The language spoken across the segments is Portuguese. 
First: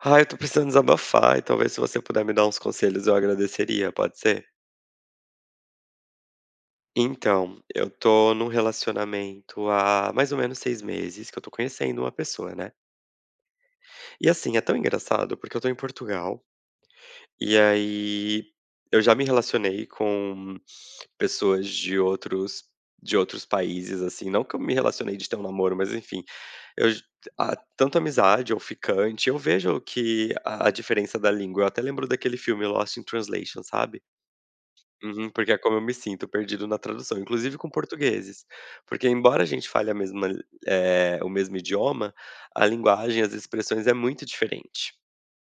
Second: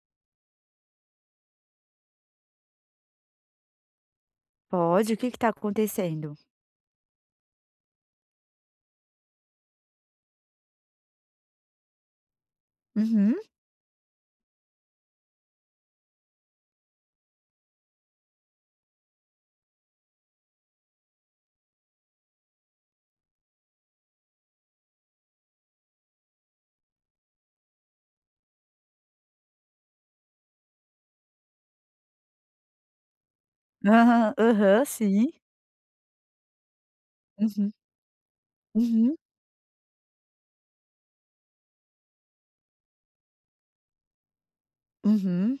Ah, eu tô precisando desabafar e talvez se você puder me dar uns conselhos eu agradeceria, pode ser? Pode, o que que tá acontecendo? Então, eu tô num relacionamento há mais ou menos 6 meses que eu tô conhecendo uma pessoa, né. Uhum. E assim, é tão engraçado porque eu tô em Portugal, e aí eu já me relacionei com pessoas de outros países, assim, não que eu me relacionei de ter um namoro, mas enfim, eu j a tanto amizade ou ficante, eu vejo que a diferença da língua, eu até lembro daquele filme Lost in Translation, sabe? Aham, aham, Uhum, sim. porque é como eu me sinto perdido na tradução, inclusive com Uhum, portugueses. Porque uhum, embora a gente fale a mesma o mesmo idioma, a linguagem, as expressões é muito diferente, uhum.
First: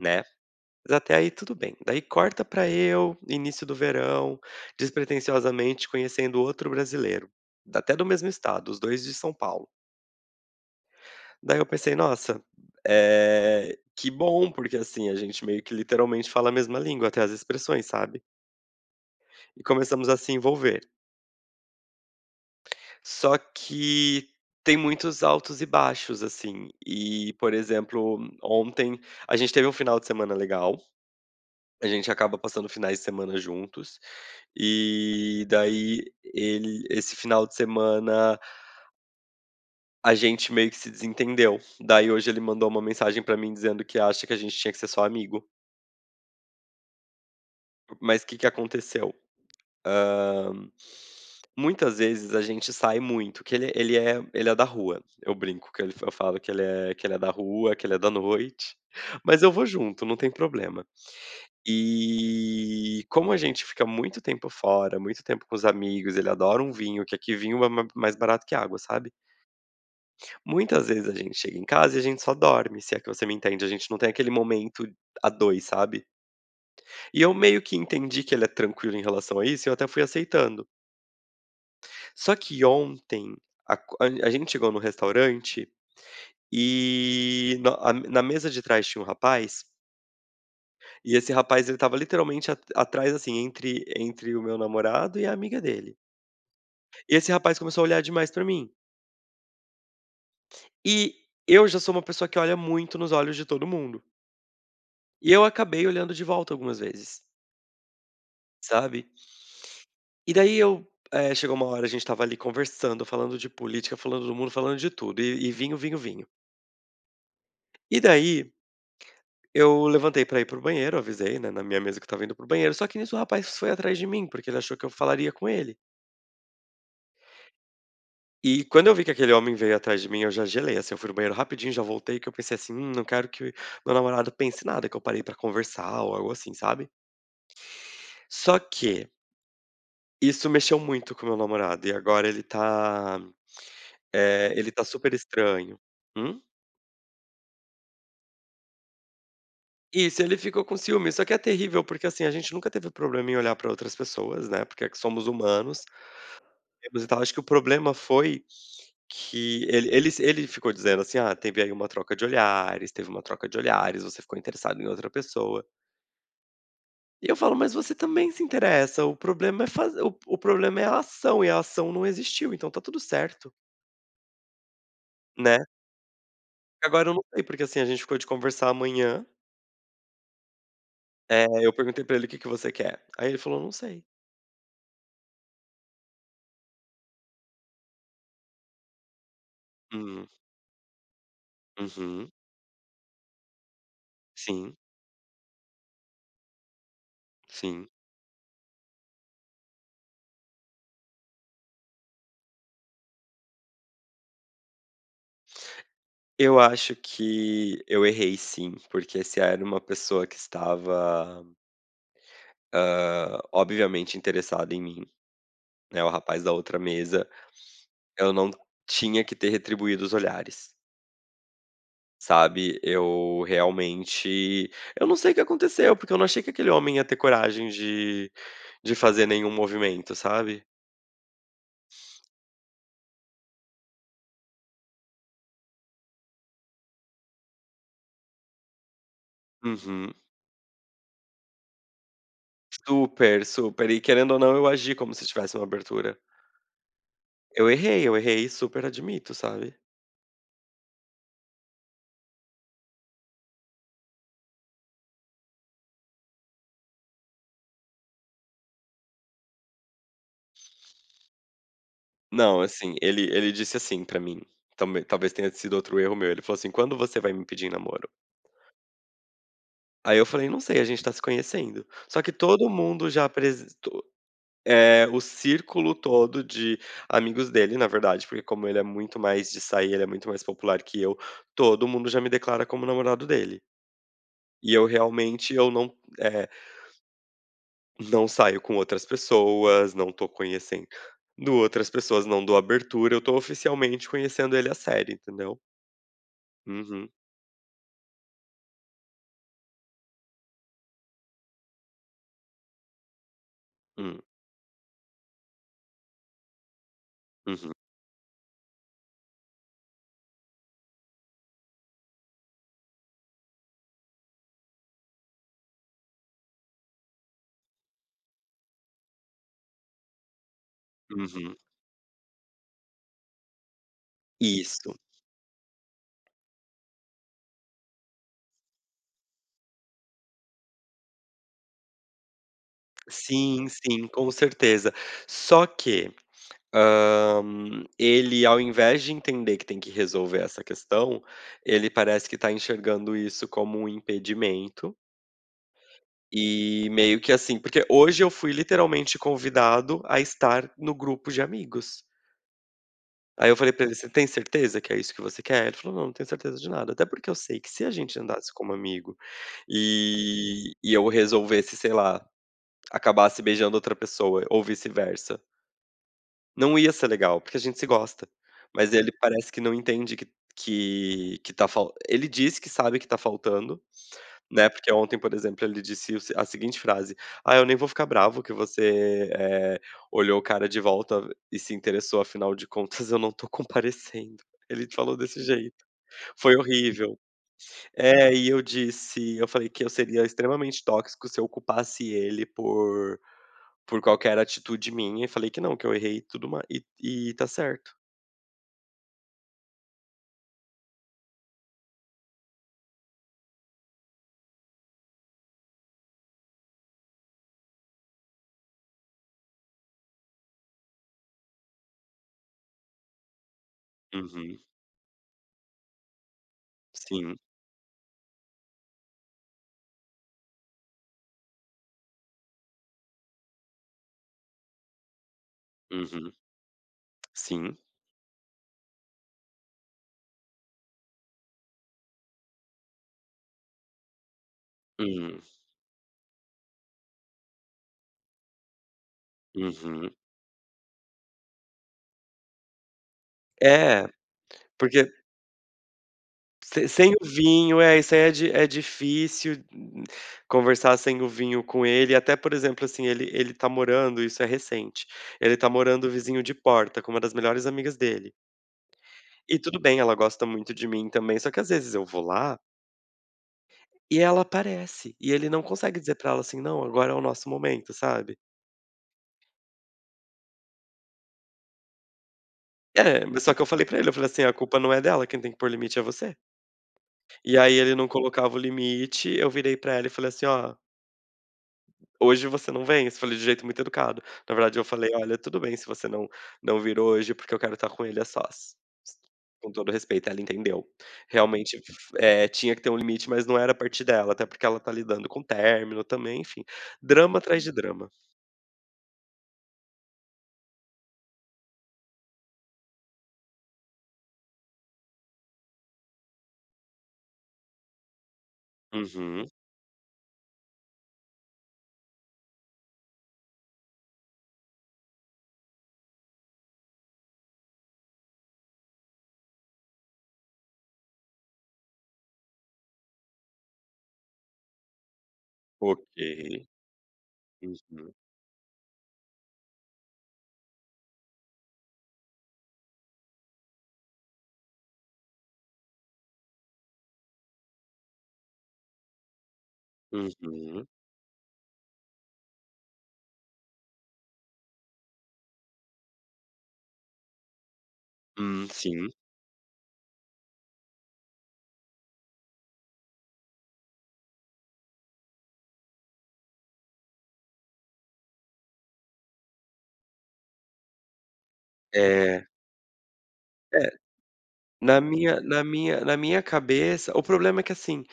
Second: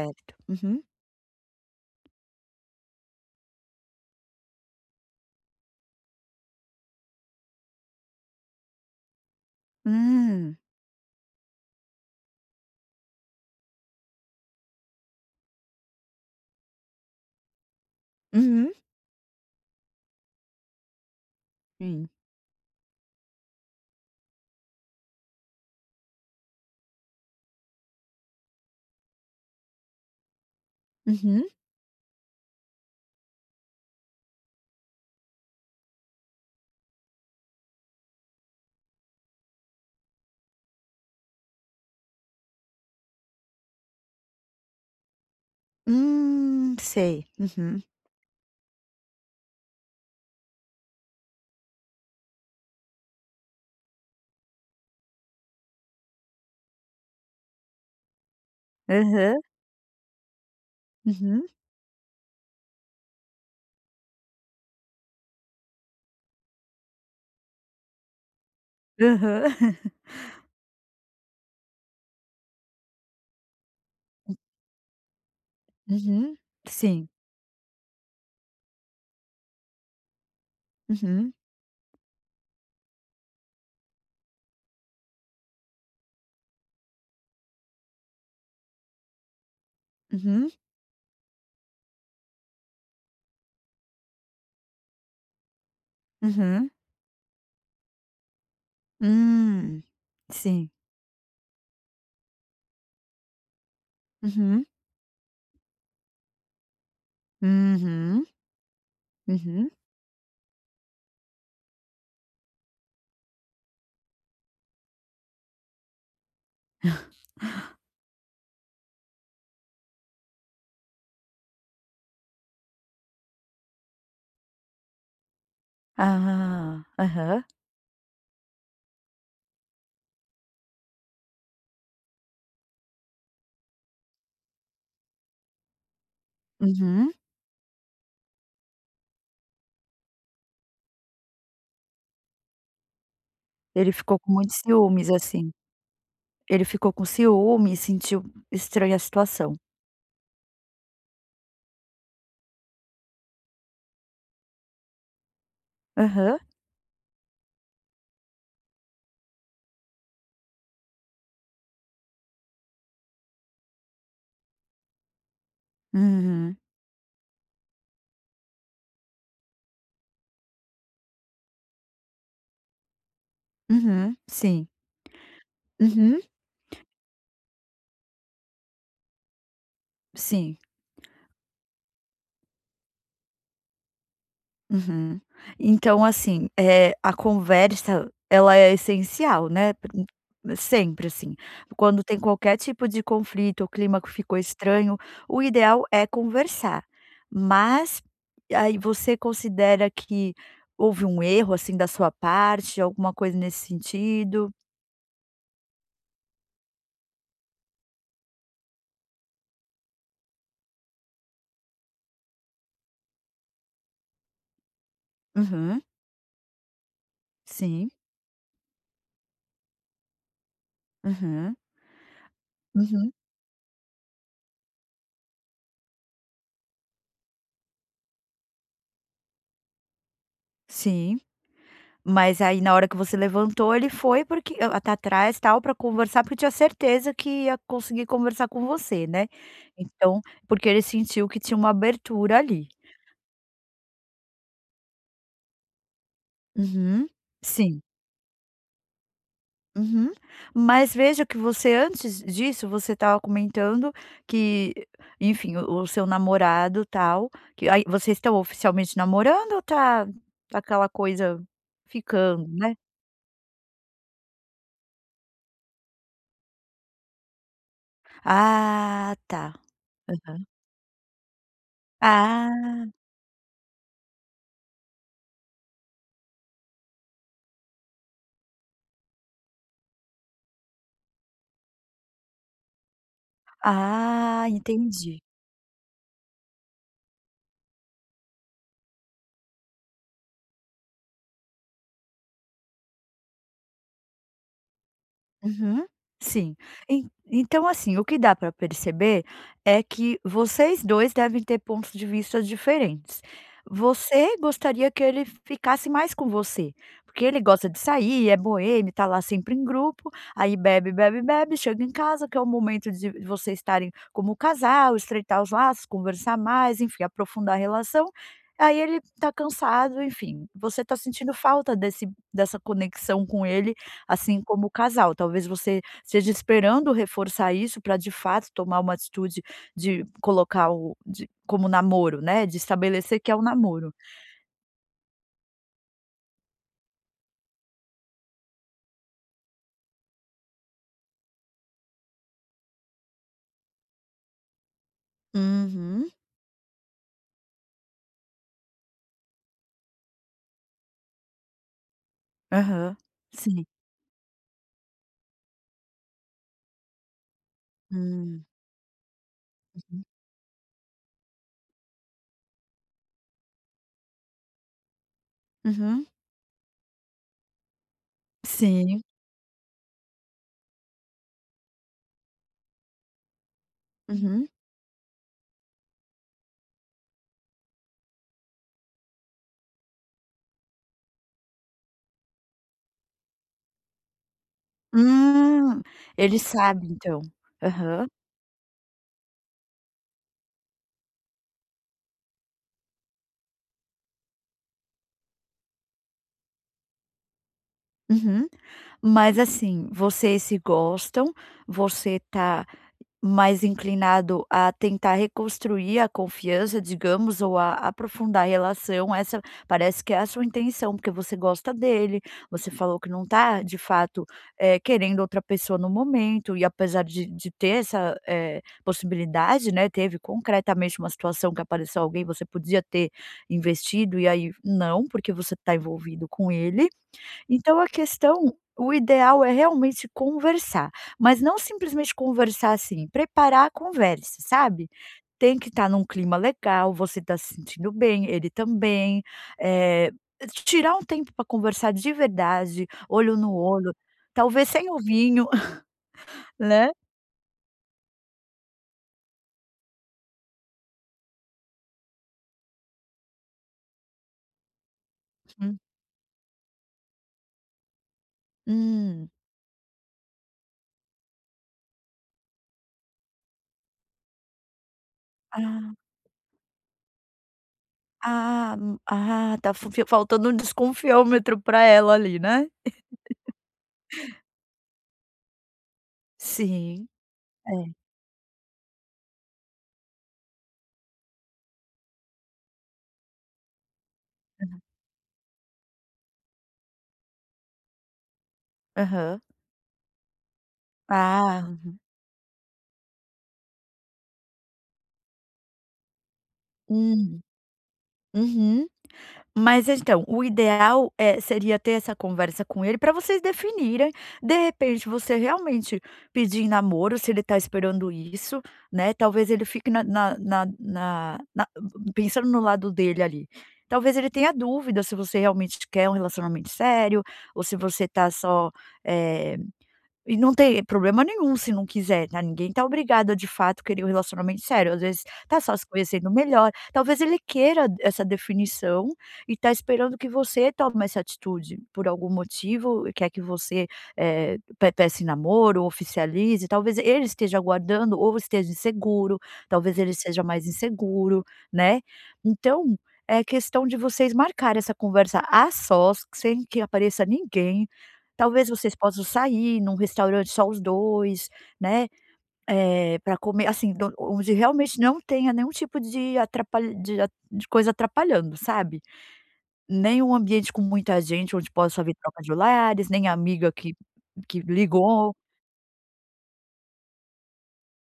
né. Uhum. Mas até aí tudo bem. Daí corta pra eu, início do verão, despretensiosamente conhecendo outro brasileiro, até do mesmo estado, os 2 de São Paulo. Hum. Daí eu pensei: "Nossa, que bom", porque, assim, a gente meio que literalmente fala a mesma língua, até as expressões, sabe. Uhum. E começamos a se envolver. Sim. Só que tem muitos altos e baixos, assim. E, por exemplo, ontem a gente teve um final de semana legal, Uhum. a gente acaba passando finais de semana juntos, e daí ele esse final de semana a gente meio que se desentendeu. Daí hoje ele mandou uma mensagem pra mim dizendo que acha que a gente tinha que ser só amigo. Sei. Uhum. Mas o que que aconteceu? Hã, Muitas vezes a gente sai muito, que ele é ele é da rua, eu brinco que ele eu falo que ele é da rua, que ele é da noite, Aham. mas eu vou junto, não tem problema. Uhum. E como a gente fica muito tempo fora, muito tempo com os amigos, ele adora um vinho, que aqui vinho é ma mais barato que água, sabe. Aham. Muitas vezes a gente chega em casa e a gente só dorme, se é que você me entende, a gente não tem aquele momento a 2 sabe. Uhum. Sim. E eu meio que entendi que ele é tranquilo em relação a isso, e eu até fui aceitando. Uhum. Só que ontem a gente chegou no restaurante e na mesa de trás tinha um rapaz, Uhum. e esse rapaz ele estava literalmente at atrás, assim, entre o meu namorado e a amiga dele. Uhum. E esse rapaz começou a olhar demais pra mim. Hum. Sim. E eu já sou uma pessoa que olha muito nos olhos de todo mundo. Uhum. E eu acabei olhando de volta algumas vezes, Uhum. sabe. Uhum. E daí chegou uma hora a gente estava ali conversando, falando de política, falando do mundo, falando de tudo, e vinho, vinho, vinho. E daí eu levantei pra ir pro banheiro, avisei, né, na minha mesa que eu estava indo pro banheiro, só que nisso o rapaz foi atrás de mim, porque ele achou que eu falaria com ele. Ah, aham. E quando eu vi que aquele homem veio atrás de mim, eu já gelei, assim, eu fui no banheiro rapidinho, já voltei, que eu pensei assim, não quero que meu namorado pense nada, que eu parei pra conversar ou algo assim, sabe. Uhum. Só que, isso mexeu muito com meu namorado, e agora ele tá, Ele ficou com muitos ele tá ciúmes, super assim. estranho. Hum? Ele ficou com ciúme e sentiu estranha a situação. Isso, ele ficou com ciúme, só que é terrível, porque assim, a gente nunca teve problema em olhar pra outras pessoas, né, porque é que somos humanos, Aham. e tal. Acho que o problema foi que ele ficou dizendo assim: "Ah, teve aí uma troca de olhares, teve uma troca de olhares, você ficou interessado em outra pessoa". Uhum. E eu falo: "Mas você também se interessa, o problema é fazer o problema é a ação, e a ação não existiu, então tá tudo certo", Uhum. Sim. né. Uhum. Agora eu não sei, porque assim, a gente ficou de conversar amanhã, Sim. Eu perguntei pra ele: "O que que você quer?". Aí ele falou: "Não sei". Uhum. Então, assim, a conversa, ela é essencial, né, pr Hum, sempre, assim. Quando tem uhum. qualquer tipo de conflito, o clima que ficou Sim, estranho, o ideal é conversar. sim. Mas, aí você considera que houve um erro, assim, da sua parte, alguma coisa nesse sentido? Eu acho que eu errei sim, porque se era uma pessoa que estava obviamente interessado em mim, Uhum. né, o rapaz da outra mesa, Sim. eu não tinha que ter retribuído os olhares, Uhum. sabe. Uhum. Eu realmente eu não sei o que aconteceu, porque eu não achei que aquele homem ia ter coragem de fazer nenhum movimento, sabe. Sim, mas aí na hora que você levantou ele foi porque até atrás tal para conversar, porque tinha certeza que ia conseguir conversar com você, né. Uhum. Então, porque ele sentiu que tinha uma abertura ali. Super, super. E querendo ou não, eu agi como se tivesse uma abertura. Uhum. Sim. Eu errei, super admito, sabe. Uhum. Mas veja que você antes disso, você estava comentando que, enfim, o seu namorado tal, que aí vocês estão oficialmente namorando ou tá aquela coisa ficando, Não, né? assim, ele disse assim pra mim, também talvez tenha sido outro erro meu, ele falou assim: "Quando você vai me pedir em namoro?" Ah, tá. Aí eu Aham. falei: "Não sei, a gente tá se conhecendo". Só que todo Ah. mundo já apresentou o círculo todo de amigos dele, na verdade, porque como ele é muito mais de sair, ele é muito mais popular que eu, todo mundo já me declara como namorado dele. Ah, E eu entendi. realmente eu eh, não saio com outras pessoas, não tô conhecendo outras pessoas, não dou abertura, eu tô oficialmente conhecendo ele a sério, entendeu. Uhum, sim. En Uhum, então, assim, o que dá para perceber é que vocês 2 devem ter pontos de vista diferentes. hum, Você gostaria que ele ficasse mais com você, porque ele gosta uhum, de sair, é boêmio, tá lá sempre em grupo, aí bebe, bebe, bebe, chega em casa, que é o momento de vocês estarem como casal, estreitar os laços, conversar mais, enfim, aprofundar a relação. Aí ele tá cansado, enfim, você tá sentindo uhum. falta desse dessa conexão com ele assim como o Isso. casal. Talvez você esteja esperando reforçar isso para de fato tomar uma atitude de colocar o de como namoro, né, de estabelecer que é o Sim, namoro. sim, com certeza. Só que Hã, ele ao invés de entender que tem que resolver essa questão, ele parece que está enxergando isso como um impedimento, Uhum. e meio que assim porque hoje eu fui literalmente convidado a estar no grupo de amigos. Aham, Aí eu sim. falei pra ele: "Você tem certeza que é isso que você quer?" Ele falou: "Não, não tenho certeza de nada, até porque eu sei que se a gente Hum. andasse como amigo, e eu resolvesse, sei lá, acabasse beijando outra pessoa ou vice-versa, Uhum. não ia ser legal, porque a gente se gosta". Mas Sim. ele parece que não entende que tá fal ele diz que sabe que tá faltando, Uhum. né, porque ontem, por exemplo, ele disse o se a seguinte frase: "Ah, eu nem vou ficar bravo que você, olhou o cara de volta e se interessou, afinal de contas eu não tô comparecendo". Ele falou desse Hum, jeito. ele Foi sabe horrível. então. Aham. É, e eu falei que eu seria extremamente tóxico se eu culpasse ele por qualquer atitude minha, e falei que não, que eu errei e tudo ma e tá certo. Uhum. Mas assim, vocês se gostam, você tá mais inclinado a tentar reconstruir a confiança, digamos, ou a aprofundar a relação, essa parece que é a sua intenção, porque você gosta dele, você falou que não está, de fato, Uhum, querendo outra pessoa no momento e apesar de sim, de ter essa, possibilidade, né, teve concretamente uma situação que apareceu alguém, você podia ter investido e aí não, porque você está envolvido uhum, com ele, então sim, a questão o ideal é realmente conversar, mas não simplesmente conversar, assim, preparar a conversa, sabe. hum, Tem que estar num clima legal, você está se sentindo bem, ele também, eh, uhum. tirar um tempo para conversar de verdade, olho no olho, É, talvez sem o porque vinho, se né. sem o vinho, é, isso aí é di é difícil conversar sem o vinho com ele, até, por exemplo, assim, ele tá morando isso é recente, ele tá Hum. morando vizinho de porta com uma das melhores amigas dele. Hum. E tudo bem, ela gosta muito de mim também, só que às vezes eu vou lá e ela aparece, e ele não Ah consegue dizer pra ela assim: "Não, agora é o nosso momento", sabe. ah, tá faltando um desconfiômetro para ela ali, né. É, mas só que eu falei pra ele, eu falei assim: "A culpa não é dela, quem tem que pôr limite é você". Sim, E aí é. ele não colocava o limite, eu virei pra ela e falei assim: "Ó, hoje você não vem?" Isso falei de jeito muito educado. Na verdade eu falei: "Olha, tudo bem se você não vir hoje, porque eu quero estar com ele a sós", Aham. com todo respeito. Ela entendeu. Ah, Realmente, tinha que ter um limite, mas não era a partir dela, até porque ela tá lidando com término também, enfim. Drama hum. atrás de drama. Uhum. Mas então, o ideal, é seria ter essa conversa com ele para vocês definirem, de repente, você realmente pedir em namoro, se ele está esperando isso, né, Uhum. talvez ele fique na pensando no lado dele ali, talvez ele tenha dúvida se você realmente quer um relacionamento sério ou se você está só, eh e não tem problema nenhum se não quiser, tá, ninguém tá obrigado a, de fato, querer um relacionamento sério, às vezes tá só se Ok. conhecendo melhor, talvez ele queira Uhum. essa definição e tá esperando que você tome essa atitude, por algum motivo quer que você, eh, pe peça em namoro, oficialize, talvez ele esteja aguardando ou esteja inseguro, talvez ele seja mais Uhum. inseguro, né. Então, é questão de vocês marcar essa conversa a sós, sem que apareça ninguém. Talvez vocês Sim. possam sair num restaurante só os 2, né, pra comer, assim, do onde realmente não tenha nenhum tipo de atrapalha de coisa atrapalhando, sabe. Nem um ambiente com muita gente onde possa haver troca É. de olhares, nem amiga É, que na ligou. minha na minha na minha cabeça o problema é que assim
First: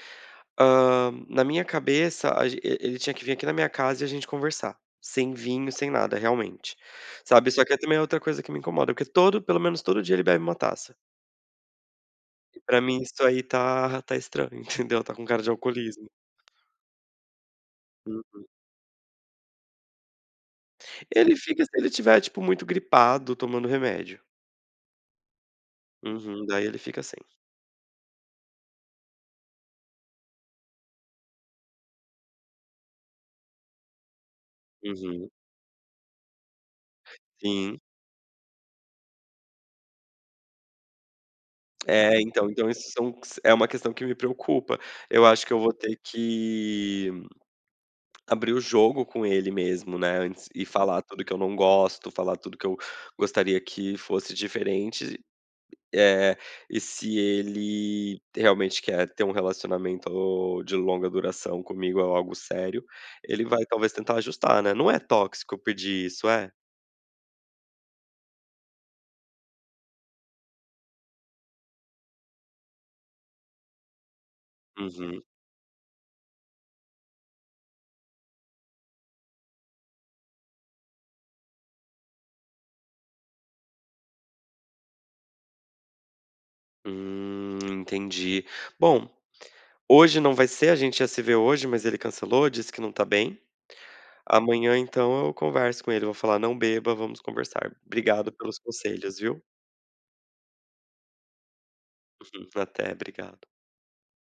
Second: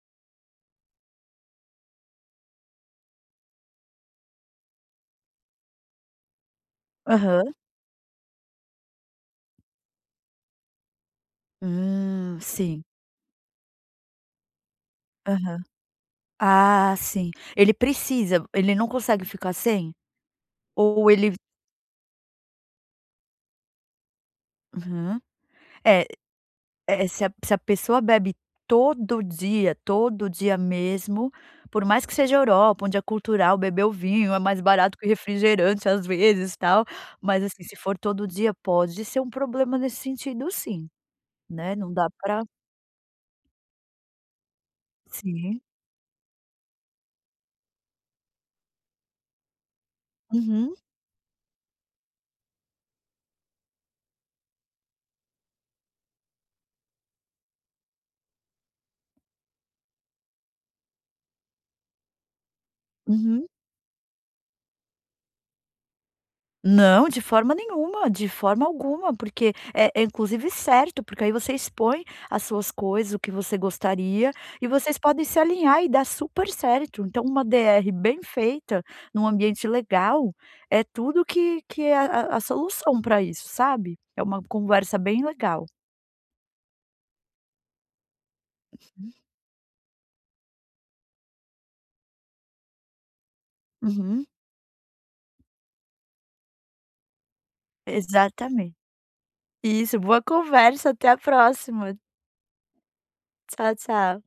Na minha cabeça, a ge e ele tinha que vir aqui na minha casa e a gente conversar, sem vinho, sem nada, realmente, sabe. Aham. Só que também é outra coisa que me incomoda, porque todo pelo menos todo dia ele bebe uma taça. E pra Sim. mim isso aí tá estranho, entendeu, tá com cara de Aham. alcoolismo. Ah, sim. Ele Hum. precisa, ele não consegue ficar sem? Ou ele. Ele fica se ele tiver tipo, muito gripado, tomando remédio. Uhum. É. Uhum, daí ele fica É, assim. se a pessoa bebe todo dia mesmo, por mais que seja Europa, onde é cultural beber o vinho, é mais barato que Uhum, refrigerante às vezes, tal, mas assim, se sim. for todo dia pode ser um problema nesse sentido sim, né, não dá É, pra então então isso são é uma questão que me preocupa. Eu acho que eu sim. vou ter que abrir o jogo com ele mesmo, né, antes e Uhum, falar tudo que eu não gosto, falar tudo que eu gostaria que fosse diferente, é e se ele realmente quer ter um relacionamento de longa duração comigo é algo sério, ele uhum. vai talvez tentar ajustar, né. Não é tóxico eu pedir isso, é? Não, de forma nenhuma, de forma alguma, porque é inclusive certo, porque aí você expõe as suas coisas, o que você gostaria, e vocês Uhum. podem se alinhar e dar super certo. Então, uma DR bem feita, num ambiente legal, é tudo que é a solução para isso, sabe. É uma conversa bem legal. Entendi. Bom, hoje não vai ser, a gente ia se ver hoje, mas ele cancelou, disse que não tá bem. Uhum, Amanhã então eu converso com ele, vou falar: "Não beba, vamos conversar. Obrigado pelos exatamente. conselhos, viu". Isso, boa conversa, até a próxima. Uhum, até, obrigado. Tchau, tchau.